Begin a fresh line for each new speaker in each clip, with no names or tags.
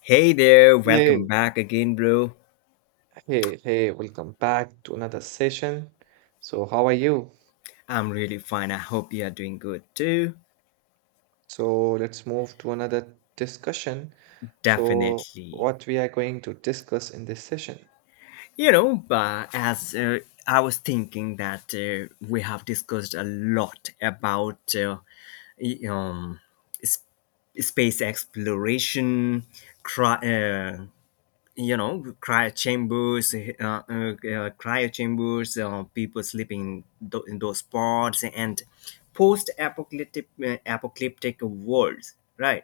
Hey there, welcome
Hey,
back again, bro.
hey, hey, welcome back to another session. So, how are you?
I'm really fine. I hope you are doing good too.
So, let's move to another discussion. So,
Definitely.
what we are going to discuss in this session?
But as I was thinking that we have discussed a lot about y- um, s- space exploration, cri- uh, cryo chambers, people sleeping in, in those pods, and post apocalyptic worlds, right.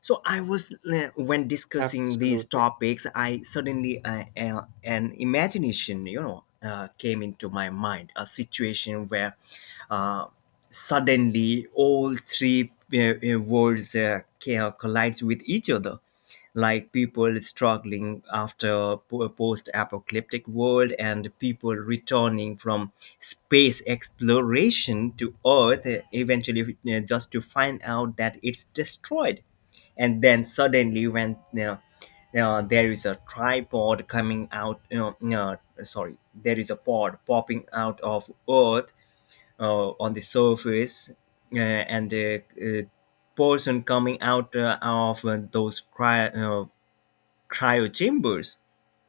So I was when discussing these
Absolutely.
topics I suddenly an imagination, came into my mind, a situation where uh, suddenly all three worlds collides with each other, like people struggling after post-apocalyptic world, and people returning from space exploration to earth, eventually, just to find out that it's destroyed. And then suddenly, when you know there is a tripod coming out. No, sorry, there is a pod popping out of earth on the surface, and the person coming out of those cryo chambers.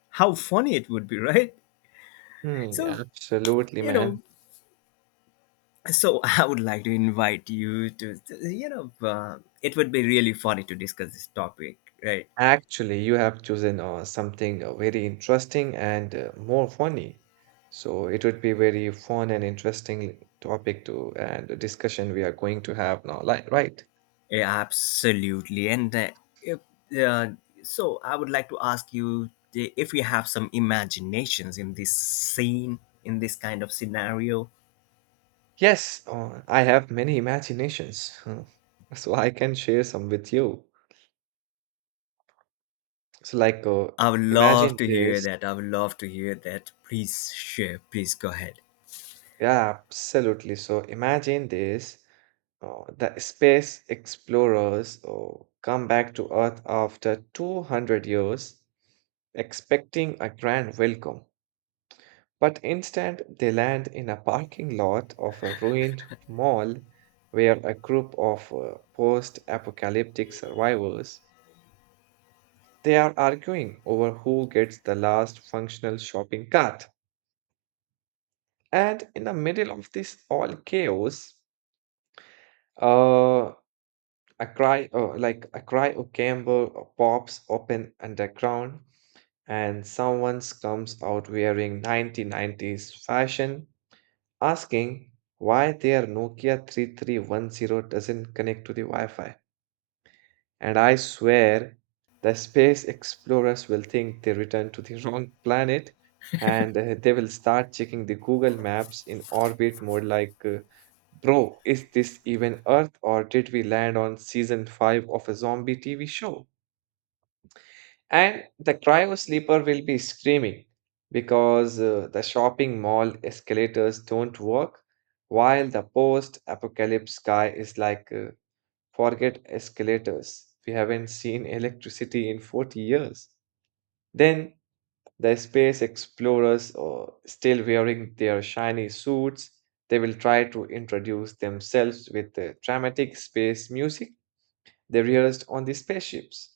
How funny it would be, right?
Hmm,
So,
yeah, absolutely,
you
man.
know, I would like to invite you to, it would be really funny to discuss this topic, right?
Actually, you have chosen something very interesting and more funny. So, it would be very fun and interesting topic to and discussion we are going to have now, like, right?
Yeah, absolutely. And if, uh, so I would like to ask you if you have some imaginations in this scene, in this kind of scenario.
Yes, I have many imaginations, so I can share some with you. So, like,
I would love
imagine
to hear
this.
that. I would love to hear that. Please share. Please go ahead.
Yeah, absolutely. So, imagine this. The space explorers come back to Earth after 200 years, expecting a grand welcome. But instead, they land in a parking lot of a ruined mall where a group of post-apocalyptic survivors. They are arguing over who gets the last functional shopping cart. And in the middle of this all chaos, uh, like a cry or gamble or pops open underground, and someone comes out wearing 1990s fashion, asking why their Nokia 3310 doesn't connect to the Wi Fi. And I swear the space explorers will think they returned to the wrong planet, and they will start checking the Google Maps in orbit mode like, bro, is this even Earth or did we land on season 5 of a zombie TV show? And the cryo sleeper will be screaming because the shopping mall escalators don't work, while the post apocalypse sky is like, forget escalators. We haven't seen electricity in 40 years. Then the space explorers are still wearing their shiny suits. They will try to introduce themselves with the dramatic space music they rehearsed on the spaceships.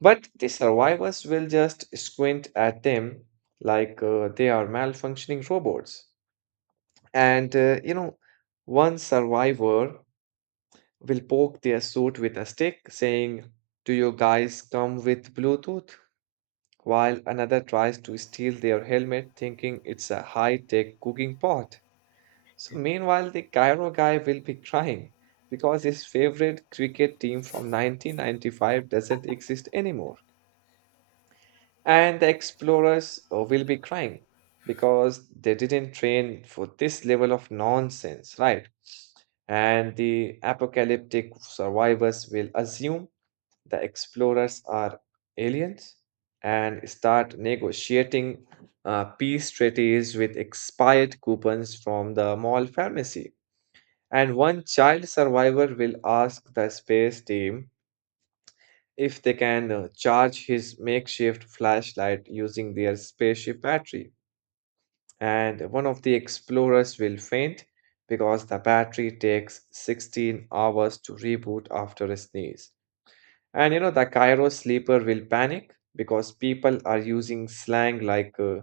But the survivors will just squint at them like they are malfunctioning robots. And one survivor will poke their suit with a stick, saying, do you guys come with Bluetooth? While another tries to steal their helmet, thinking it's a high tech cooking pot. So, meanwhile, the Cairo guy will be crying because his favorite cricket team from 1995 doesn't exist anymore. And the explorers will be crying because they didn't train for this level of nonsense, right? And the apocalyptic survivors will assume the explorers are aliens and start negotiating peace treaties with expired coupons from the mall pharmacy. And one child survivor will ask the space team if they can charge his makeshift flashlight using their spaceship battery. And one of the explorers will faint because the battery takes 16 hours to reboot after a sneeze. And the Cairo sleeper will panic because people are using slang like,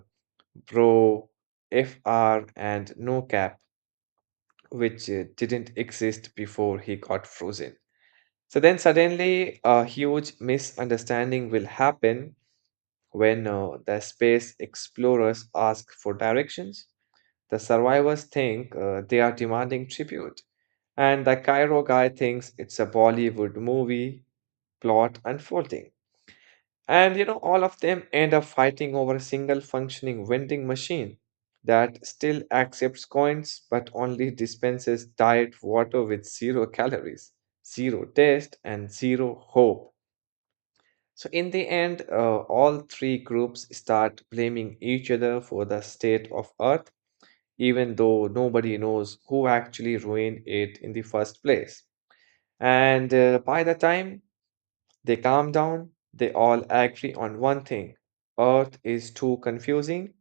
bro, FR, and no cap, which didn't exist before he got frozen. So then suddenly a huge misunderstanding will happen when the space explorers ask for directions. The survivors think they are demanding tribute, and the Cairo guy thinks it's a Bollywood movie plot unfolding. And all of them end up fighting over a single functioning vending machine that still accepts coins but only dispenses diet water with zero calories, zero taste, and zero hope. So, in the end, all three groups start blaming each other for the state of Earth, even though nobody knows who actually ruined it in the first place. And by the time they calm down, they all agree on one thing: Earth is too confusing,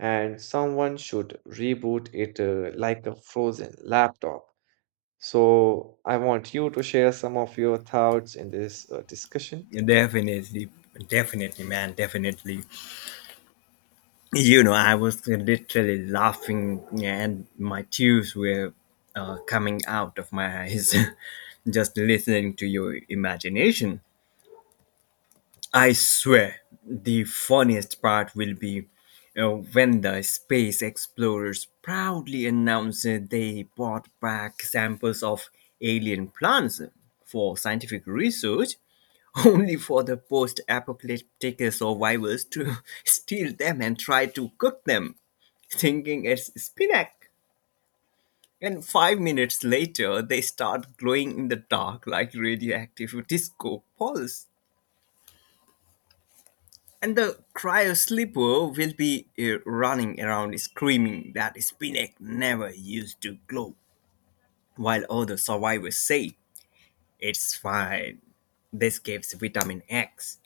and someone should reboot it, like a frozen laptop. So, I want you to share some of your thoughts in this discussion.
Definitely. Definitely, man. Definitely. I was literally laughing, yeah, and my tears were coming out of my eyes just listening to your imagination. I swear, the funniest part will be uh, when the space explorers proudly announced that they brought back samples of alien plants for scientific research only for the post apocalyptic survivors to steal them and try to cook them, thinking it's spinach. And 5 minutes later, they start glowing in the dark like radioactive disco balls. And the cryo sleeper will be running around screaming that spinach never used to glow, while all the survivors say, "It's fine, this gives vitamin X,"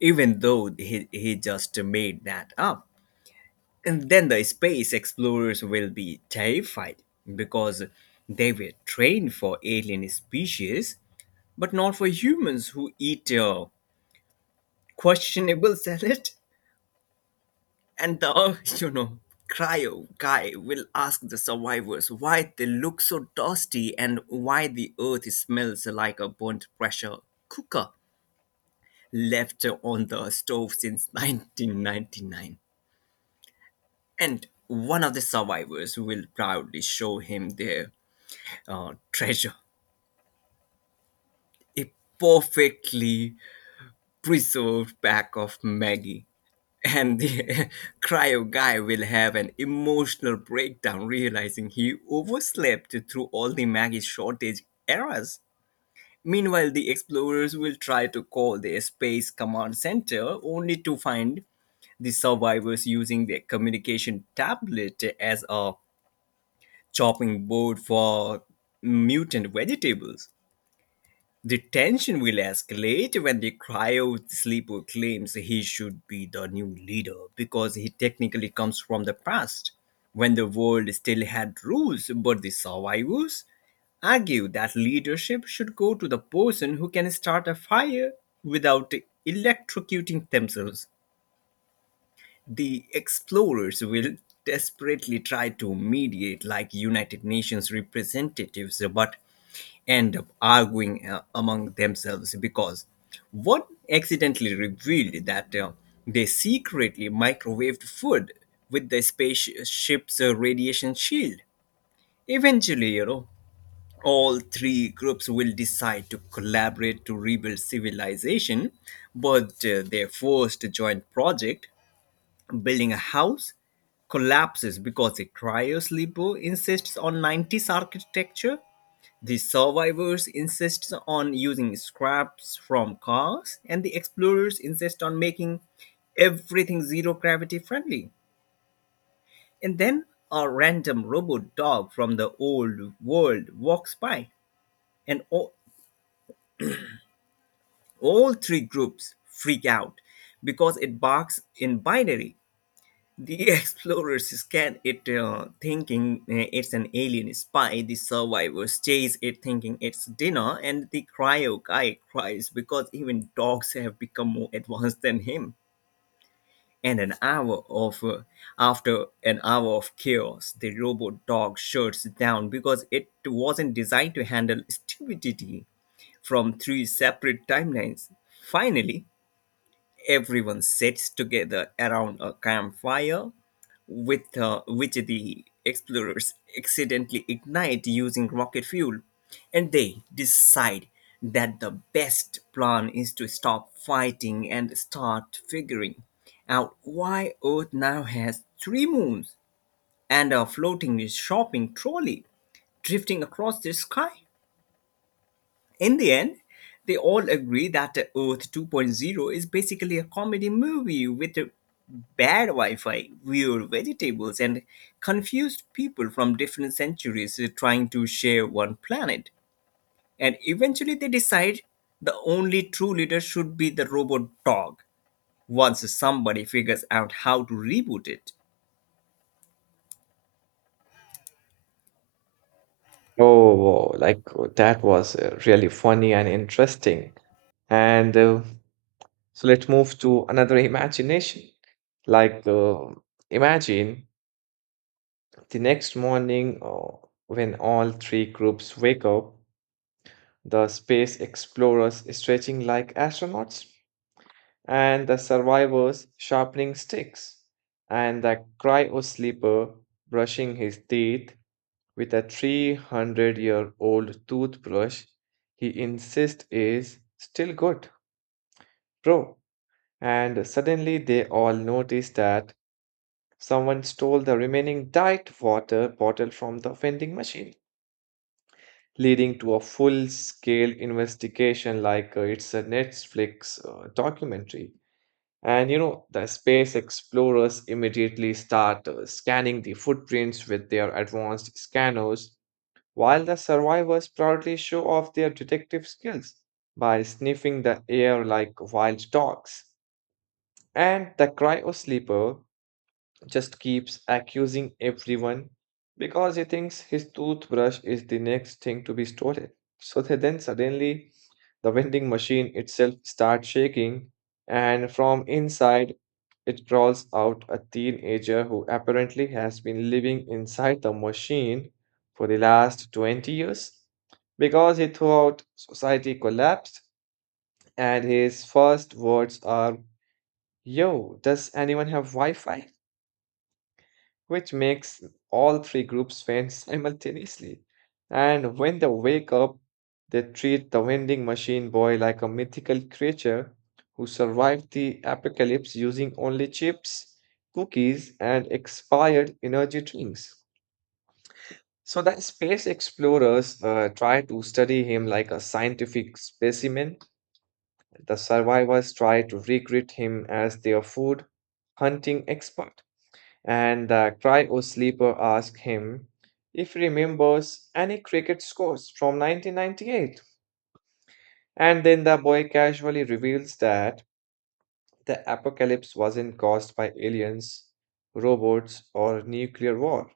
even though he just made that up. And then the space explorers will be terrified because they were trained for alien species, but not for humans who eat questionable salad. And the, cryo guy will ask the survivors why they look so dusty and why the earth smells like a burnt pressure cooker left on the stove since 1999. And one of the survivors will proudly show him their treasure, a perfectly preserved pack of Maggie. And the cryo guy will have an emotional breakdown realizing he overslept through all the Maggie shortage eras. Meanwhile, the explorers will try to call the Space Command Center only to find the survivors using their communication tablet as a chopping board for mutant vegetables. The tension will escalate when the cryo sleeper claims he should be the new leader because he technically comes from the past, when the world still had rules, but the survivors argue that leadership should go to the person who can start a fire without electrocuting themselves. The explorers will desperately try to mediate like United Nations representatives, but end up arguing among themselves because one accidentally revealed that they secretly microwaved food with the spaceship's radiation shield. Eventually, all three groups will decide to collaborate to rebuild civilization, but their first joint project, building a house, collapses because a cryo sleeper insists on 90s architecture, the survivors insist on using scraps from cars, and the explorers insist on making everything zero gravity friendly. And then a random robot dog from the old world walks by, and all three groups freak out because it barks in binary. The explorers scan it thinking it's an alien spy. The survivors chase it thinking it's dinner, and the cryo guy cries because even dogs have become more advanced than him. And an hour of after an hour of chaos, the robot dog shuts down because it wasn't designed to handle stupidity from three separate timelines. Finally, everyone sits together around a campfire with which the explorers accidentally ignite using rocket fuel, and they decide that the best plan is to stop fighting and start figuring out why Earth now has three moons and a floating shopping trolley drifting across the sky. In the end, they all agree that Earth 2.0 is basically a comedy movie with bad Wi Fi, weird vegetables, and confused people from different centuries trying to share one planet. And eventually, they decide the only true leader should be the robot dog once somebody figures out how to reboot it.
Oh, wow, like, that was really funny and interesting. And so let's move to another imagination. Like, imagine the next morning, when all three groups wake up, the space explorers stretching like astronauts, and the survivors sharpening sticks, and the cryo sleeper brushing his teeth with a 300-year-old toothbrush he insists is still good, bro. And suddenly they all notice that someone stole the remaining diet water bottle from the vending machine, leading to a full scale investigation like, it's a Netflix documentary. And the space explorers immediately start scanning the footprints with their advanced scanners, while the survivors proudly show off their detective skills by sniffing the air like wild dogs. And the cryosleeper just keeps accusing everyone because he thinks his toothbrush is the next thing to be stolen. So that then suddenly the vending machine itself starts shaking, and from inside it crawls out a teenager who apparently has been living inside the machine for the last 20 years because he thought society collapsed, and his first words are, yo, does anyone have Wi Fi? Which makes all three groups faint simultaneously. And when they wake up, they treat the vending machine boy like a mythical creature who survived the apocalypse using only chips, cookies, and expired energy drinks. So the space explorers try to study him like a scientific specimen. The survivors try to recruit him as their food hunting expert, and the cryo sleeper asked him if he remembers any cricket scores from 1998. And then the boy casually reveals that the apocalypse wasn't caused by aliens, robots, or nuclear war,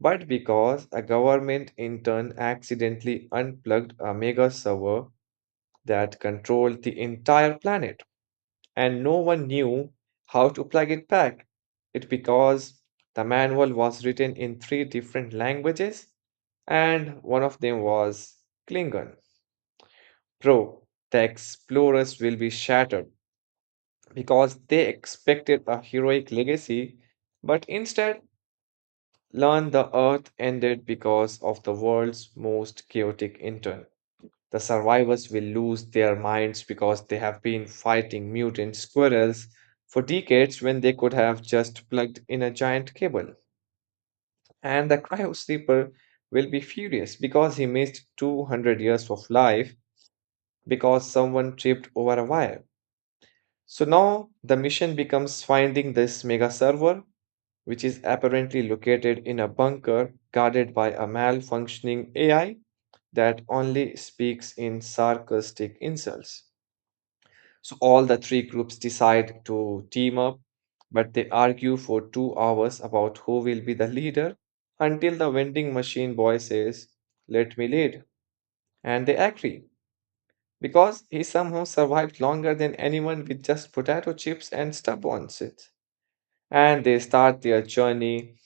but because a government intern accidentally unplugged a mega server that controlled the entire planet, and no one knew how to plug it back. It because the manual was written in three different languages, and one of them was Klingon. Bro, the explorers will be shattered because they expected a heroic legacy, but instead learned the Earth ended because of the world's most chaotic internet. The survivors will lose their minds because they have been fighting mutant squirrels for decades when they could have just plugged in a giant cable. And the cryo sleeper will be furious because he missed 200 years of life because someone tripped over a wire. So now the mission becomes finding this mega server, which is apparently located in a bunker guarded by a malfunctioning AI that only speaks in sarcastic insults. So all the three groups decide to team up, but they argue for 2 hours about who will be the leader, until the vending machine boy says, let me lead. And they agree because he somehow survived longer than anyone with just potato chips and stuff on it. And they start their journey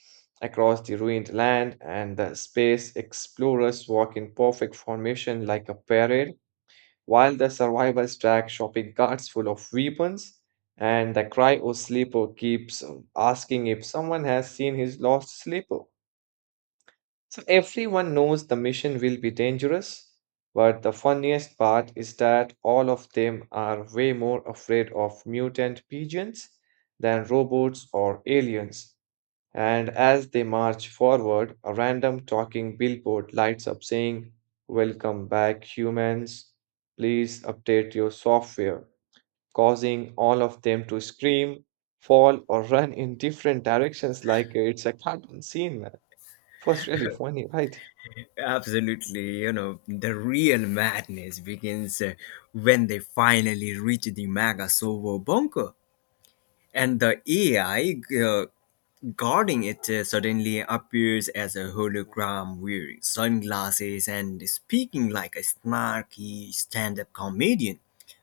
across the ruined land, and the space explorers walk in perfect formation like a parade, while the survivors track shopping carts full of weapons, and the cryo sleeper keeps asking if someone has seen his lost sleeper. So everyone knows the mission will be dangerous, but the funniest part is that all of them are way more afraid of mutant pigeons than robots or aliens. And as they march forward, a random talking billboard lights up saying, welcome back, humans. Please update your software, causing all of them to scream, fall, or run in different directions like it's a cartoon scene, man. It was really funny, right?
Absolutely, the real madness begins when they finally reach the Mega Sovo bunker, and the AI guarding it suddenly appears as a hologram wearing sunglasses and speaking like a snarky stand up comedian,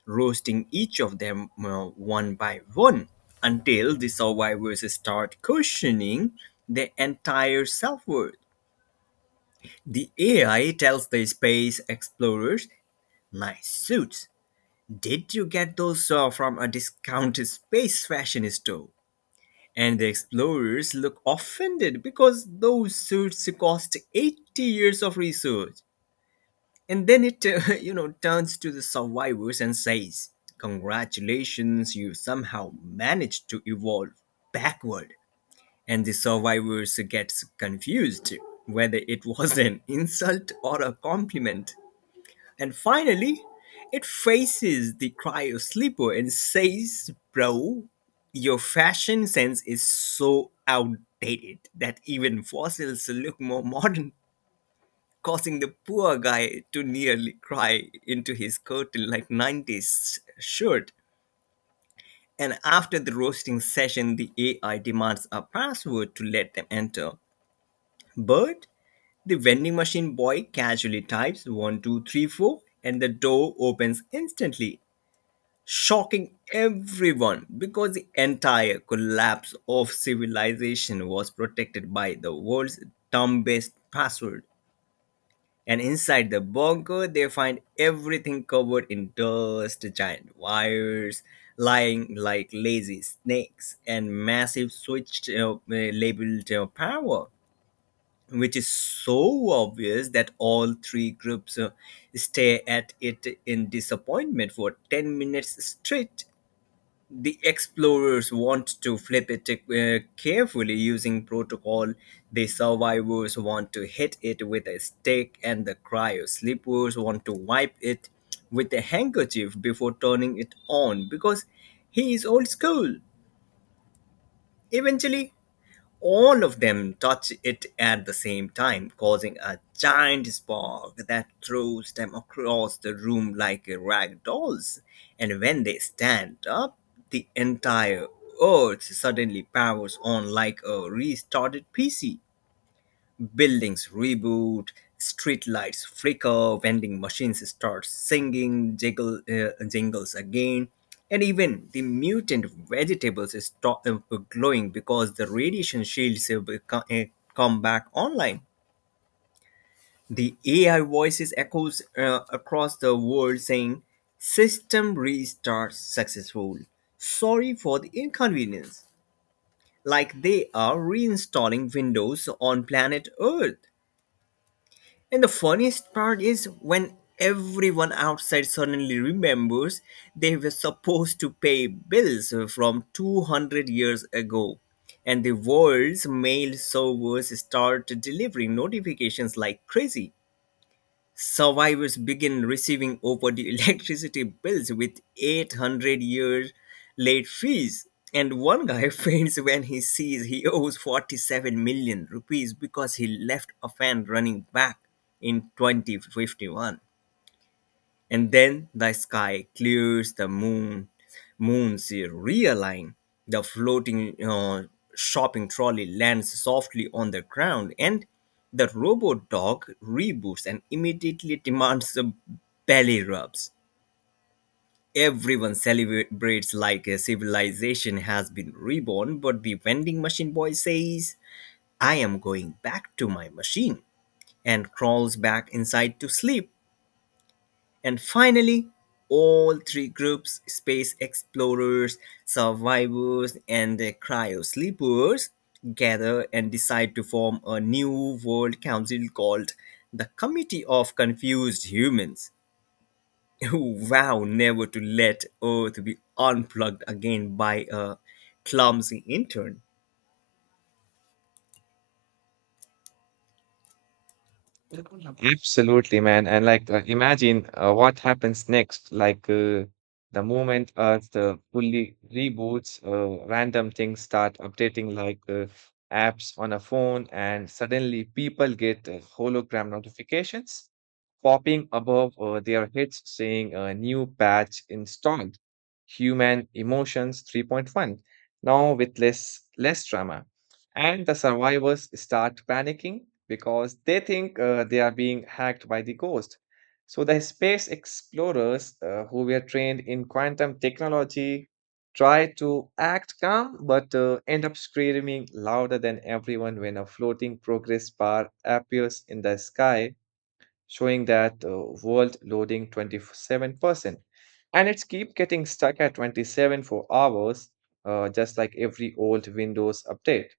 roasting each of them one by one until the survivors start questioning their entire self worth. The AI tells the space explorers, "Nice suits. Did you get those from a discount space fashion store?" And the explorers look offended because those suits cost 80 years of research. And then it, turns to the survivors and says, "Congratulations, you somehow managed to evolve backward." And the survivors gets confused whether it was an insult or a compliment. And finally, it faces the cryo sleeper and says, "Bro, your fashion sense is so outdated that even fossils look more modern," causing the poor guy to nearly cry into his curtain like 90s shirt. And after the roasting session, the AI demands a password to let them enter. But the vending machine boy casually types 1234 and the door opens instantly, shocking everyone because the entire collapse of civilization was protected by the world's dumbest password. And inside the bunker, they find everything covered in dust, giant wires lying like lazy snakes, and massive switch labeled "power", which is so obvious that all three groups stare at it in disappointment for 10 minutes straight. The explorers want to flip it carefully using protocol. The survivors want to hit it with a stick, and the cryo sleepers want to wipe it with a handkerchief before turning it on because he is old school. Eventually, all of them touch it at the same time, causing a giant spark that throws them across the room like rag dolls. And when they stand up, the entire earth suddenly powers on like a restarted PC. Buildings reboot, street lights flicker, vending machines start singing jingles again, and even the mutant vegetables stop glowing because the radiation shields co- uh, come back online. The AI voices echoes across the world saying, "System restart successful. Sorry for the inconvenience." Like they are reinstalling Windows on planet Earth. And the funniest part is when everyone outside suddenly remembers they were supposed to pay bills from 200 years ago. And the world's mail servers start delivering notifications like crazy. Survivors begin receiving overdue electricity bills with 800-year late fees. And one guy faints when he sees he owes 47 million rupees because he left a fan running back in 2051. And then the sky clears, the moons realign, the floating shopping trolley lands softly on the ground, and the robot dog reboots and immediately demands a belly rubs. Everyone celebrates like a civilization has been reborn, but the vending machine boy says, "I am going back to my machine," and crawls back inside to sleep. And finally, all three groups, space explorers, survivors, and the cryo sleepers, gather and decide to form a new world council called the Committee of Confused Humans, who vow never to let Earth be unplugged again by a clumsy intern.
Absolutely, man. And like, imagine what happens next. Like, the moment Earth fully reboots, random things start updating, like, apps on a phone, and suddenly people get hologram notifications popping above their heads saying a new patch installed. Human Emotions 3.1. Now with less drama. And the survivors start panicking because they think they are being hacked by the ghost. So the space explorers, who were trained in quantum technology, try to act calm but end up screaming louder than everyone when a floating progress bar appears in the sky showing that world loading 27%, and it's keep getting stuck at 27 for hours, just like every old windows update.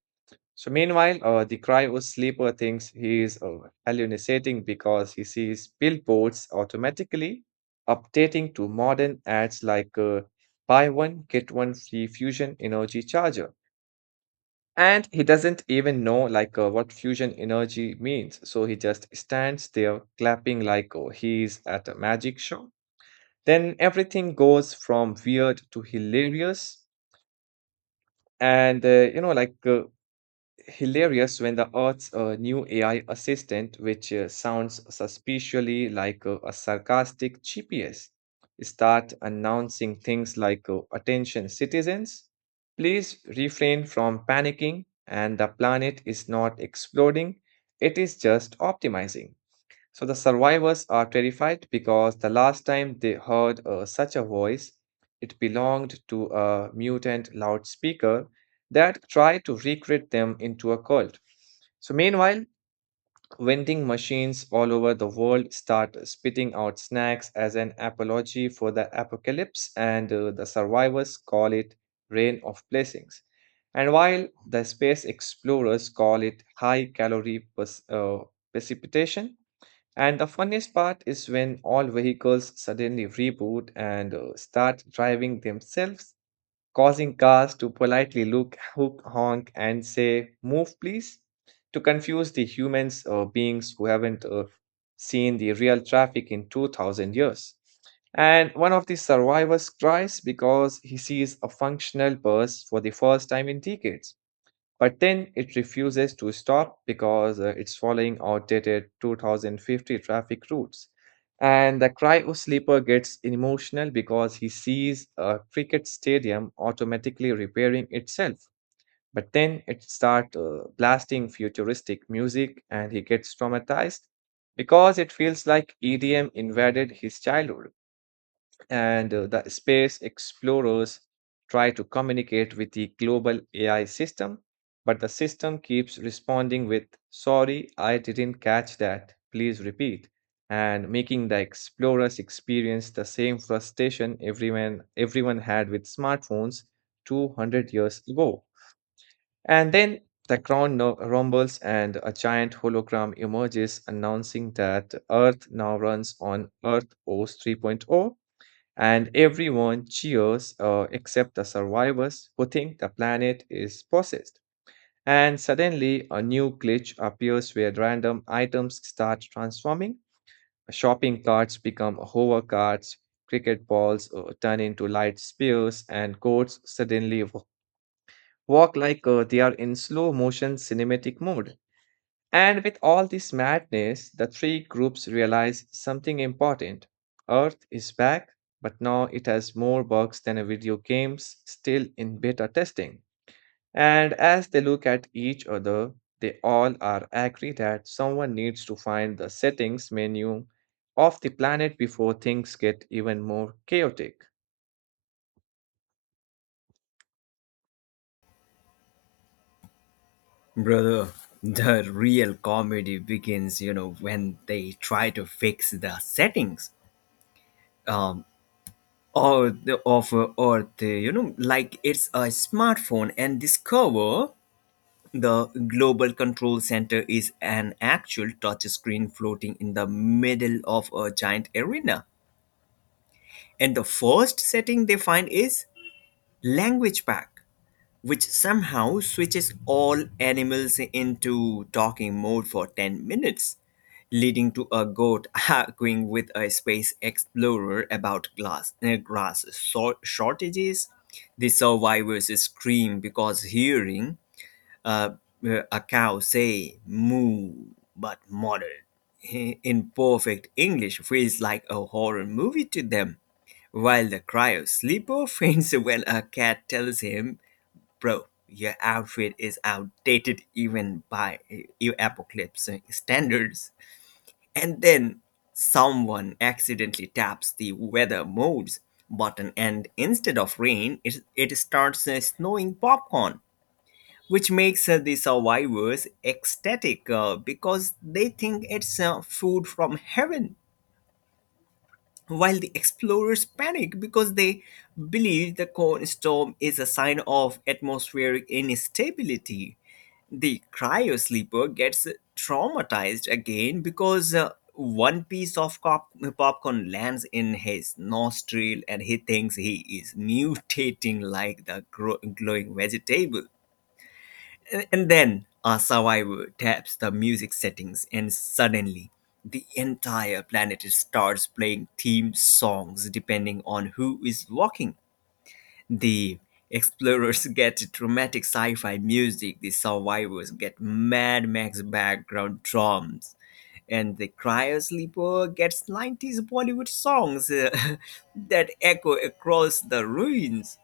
So meanwhile, the cryo sleeper thinks he is hallucinating because he sees billboards automatically updating to modern ads like, buy one get one free fusion energy charger. And he doesn't even know like what fusion energy means, so he just stands there clapping like he at a magic show. Then everything goes from weird to hilarious, and like hilarious when the Earth's new AI assistant, which sounds suspiciously like a sarcastic GPS, start announcing things like, "Attention, citizens! Please refrain from panicking." And the planet is not exploding; it is just optimizing. So the survivors are terrified because the last time they heard such a voice, it belonged to a mutant loudspeaker that tried to recreate them into a cult. So, meanwhile, vending machines all over the world start spitting out snacks as an apology for the apocalypse, and the survivors call it Rain of Blessings. And while the space explorers call it high calorie precipitation, and the funniest part is when all vehicles suddenly reboot and start driving themselves, causing cars to politely look, hook, honk, and say, move, please, to confuse the humans or beings who haven't seen the real traffic in 2000 years. And one of the survivors cries because he sees a functional bus for the first time in decades. But then it refuses to stop because it's following outdated 2050 traffic routes. And the cryo sleeper gets emotional because he sees a cricket stadium automatically repairing itself. But then it starts blasting futuristic music, and he gets traumatized because it feels like EDM invaded his childhood. And the space explorers try to communicate with the global AI system, but the system keeps responding with, sorry, I didn't catch that. Please repeat. And making the explorers experience the same frustration everyone had with smartphones 200 years ago. And then the crown rumbles, and a giant hologram emerges announcing that Earth now runs on Earth OS 3.0, and everyone cheers except the survivors who think the planet is possessed. And suddenly, a new glitch appears where random items start transforming. Shopping carts become hover carts, cricket balls turn into light spears, and goats suddenly walk like they are in slow motion cinematic mode. And with all this madness, the three groups realize something important. Earth is back, but now it has more bugs than a video games still in beta testing. And as they look at each other, they all are agree that someone needs to find the settings menu of the planet before things get even more chaotic.
Brother, the real comedy begins, when they try to fix the settings. Um, or the of or the you know like it's a smartphone and this cover, the global control center, is an actual touch screen floating in the middle of a giant arena, and the first setting they find is "language pack", which somehow switches all animals into talking mode for 10 minutes, leading to a goat arguing with a space explorer about grass shortages. The survivors scream because hearing uh, a cow say moo but muttered in perfect English feels like a horror movie to them, while the cry of sleeper faints when a cat tells him, "Bro, your outfit is outdated even by apocalypse standards." And then someone accidentally taps the weather modes button, and instead of rain, it starts snowing popcorn, which makes the survivors ecstatic because they think it's food from heaven. While the explorers panic because they believe the cold storm is a sign of atmospheric instability, the cryo sleeper gets traumatized again because one piece of popcorn lands in his nostril and he thinks he is mutating like the glowing vegetable. And then a survivor taps the music settings, and suddenly the entire planet starts playing theme songs depending on who is walking. The explorers get dramatic sci fi music, the survivors get Mad Max background drums, and the cryo sleeper gets 90s Bollywood songs that echo across the ruins.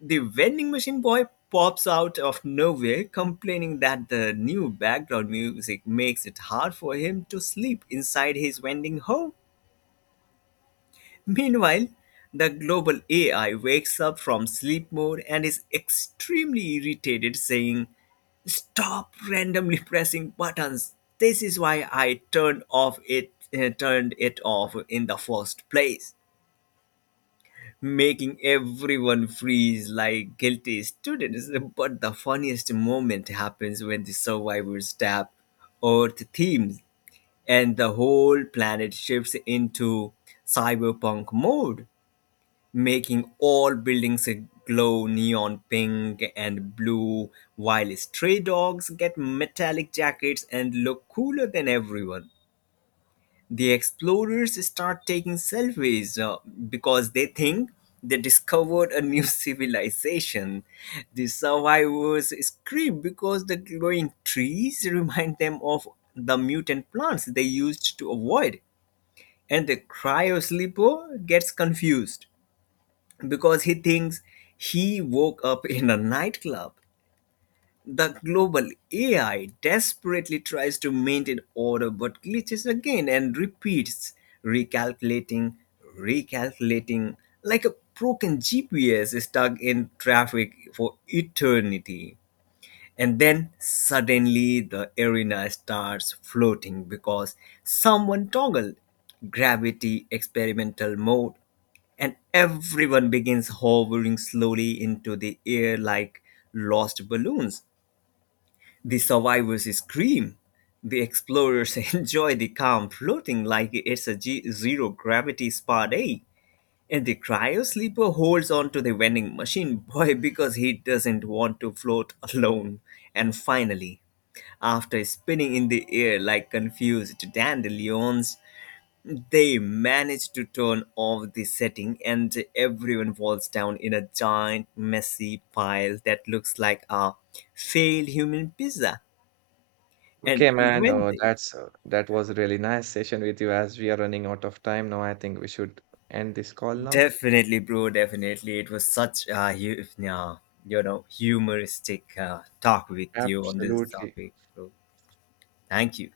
The vending machine boy pops out of nowhere complaining that the new background music makes it hard for him to sleep inside his vending home. Meanwhile, the global AI wakes up from sleep mode and is extremely irritated, saying, "Stop randomly pressing buttons. This is why I turned it off in the first place," making everyone freeze like guilty students. But the funniest moment happens when the survivors tap "Earth themes" and the whole planet shifts into cyberpunk mode, making all buildings glow neon pink and blue, while stray dogs get metallic jackets and look cooler than everyone. The explorers start taking selfies because they think they discovered a new civilization. The survivors scream because the glowing trees remind them of the mutant plants they used to avoid. And the cryo sleeper gets confused because he thinks he woke up in a nightclub. The global AI desperately tries to maintain order but glitches again and repeats, "recalculating, recalculating," like a broken GPS stuck in traffic for eternity. And then suddenly the arena starts floating because someone toggled "gravity experimental mode" and everyone begins hovering slowly into the air like lost balloons. The survivors scream. The explorers enjoy the calm floating like it's a zero gravity spa day. And the cryo sleeper holds on to the vending machine boy because he doesn't want to float alone. And finally, after spinning in the air like confused dandelions, they manage to turn off the setting, and everyone falls down in a giant, messy pile that looks like a failed human pizza.
Okay,
And
man,
when they
that was a really nice session with you. As we are running out of time now, I think we should end this call now.
definitely, bro, definitely, it was such a hu- yeah, you know humoristic talk with you on this
Absolutely.
topic, bro. Thank you.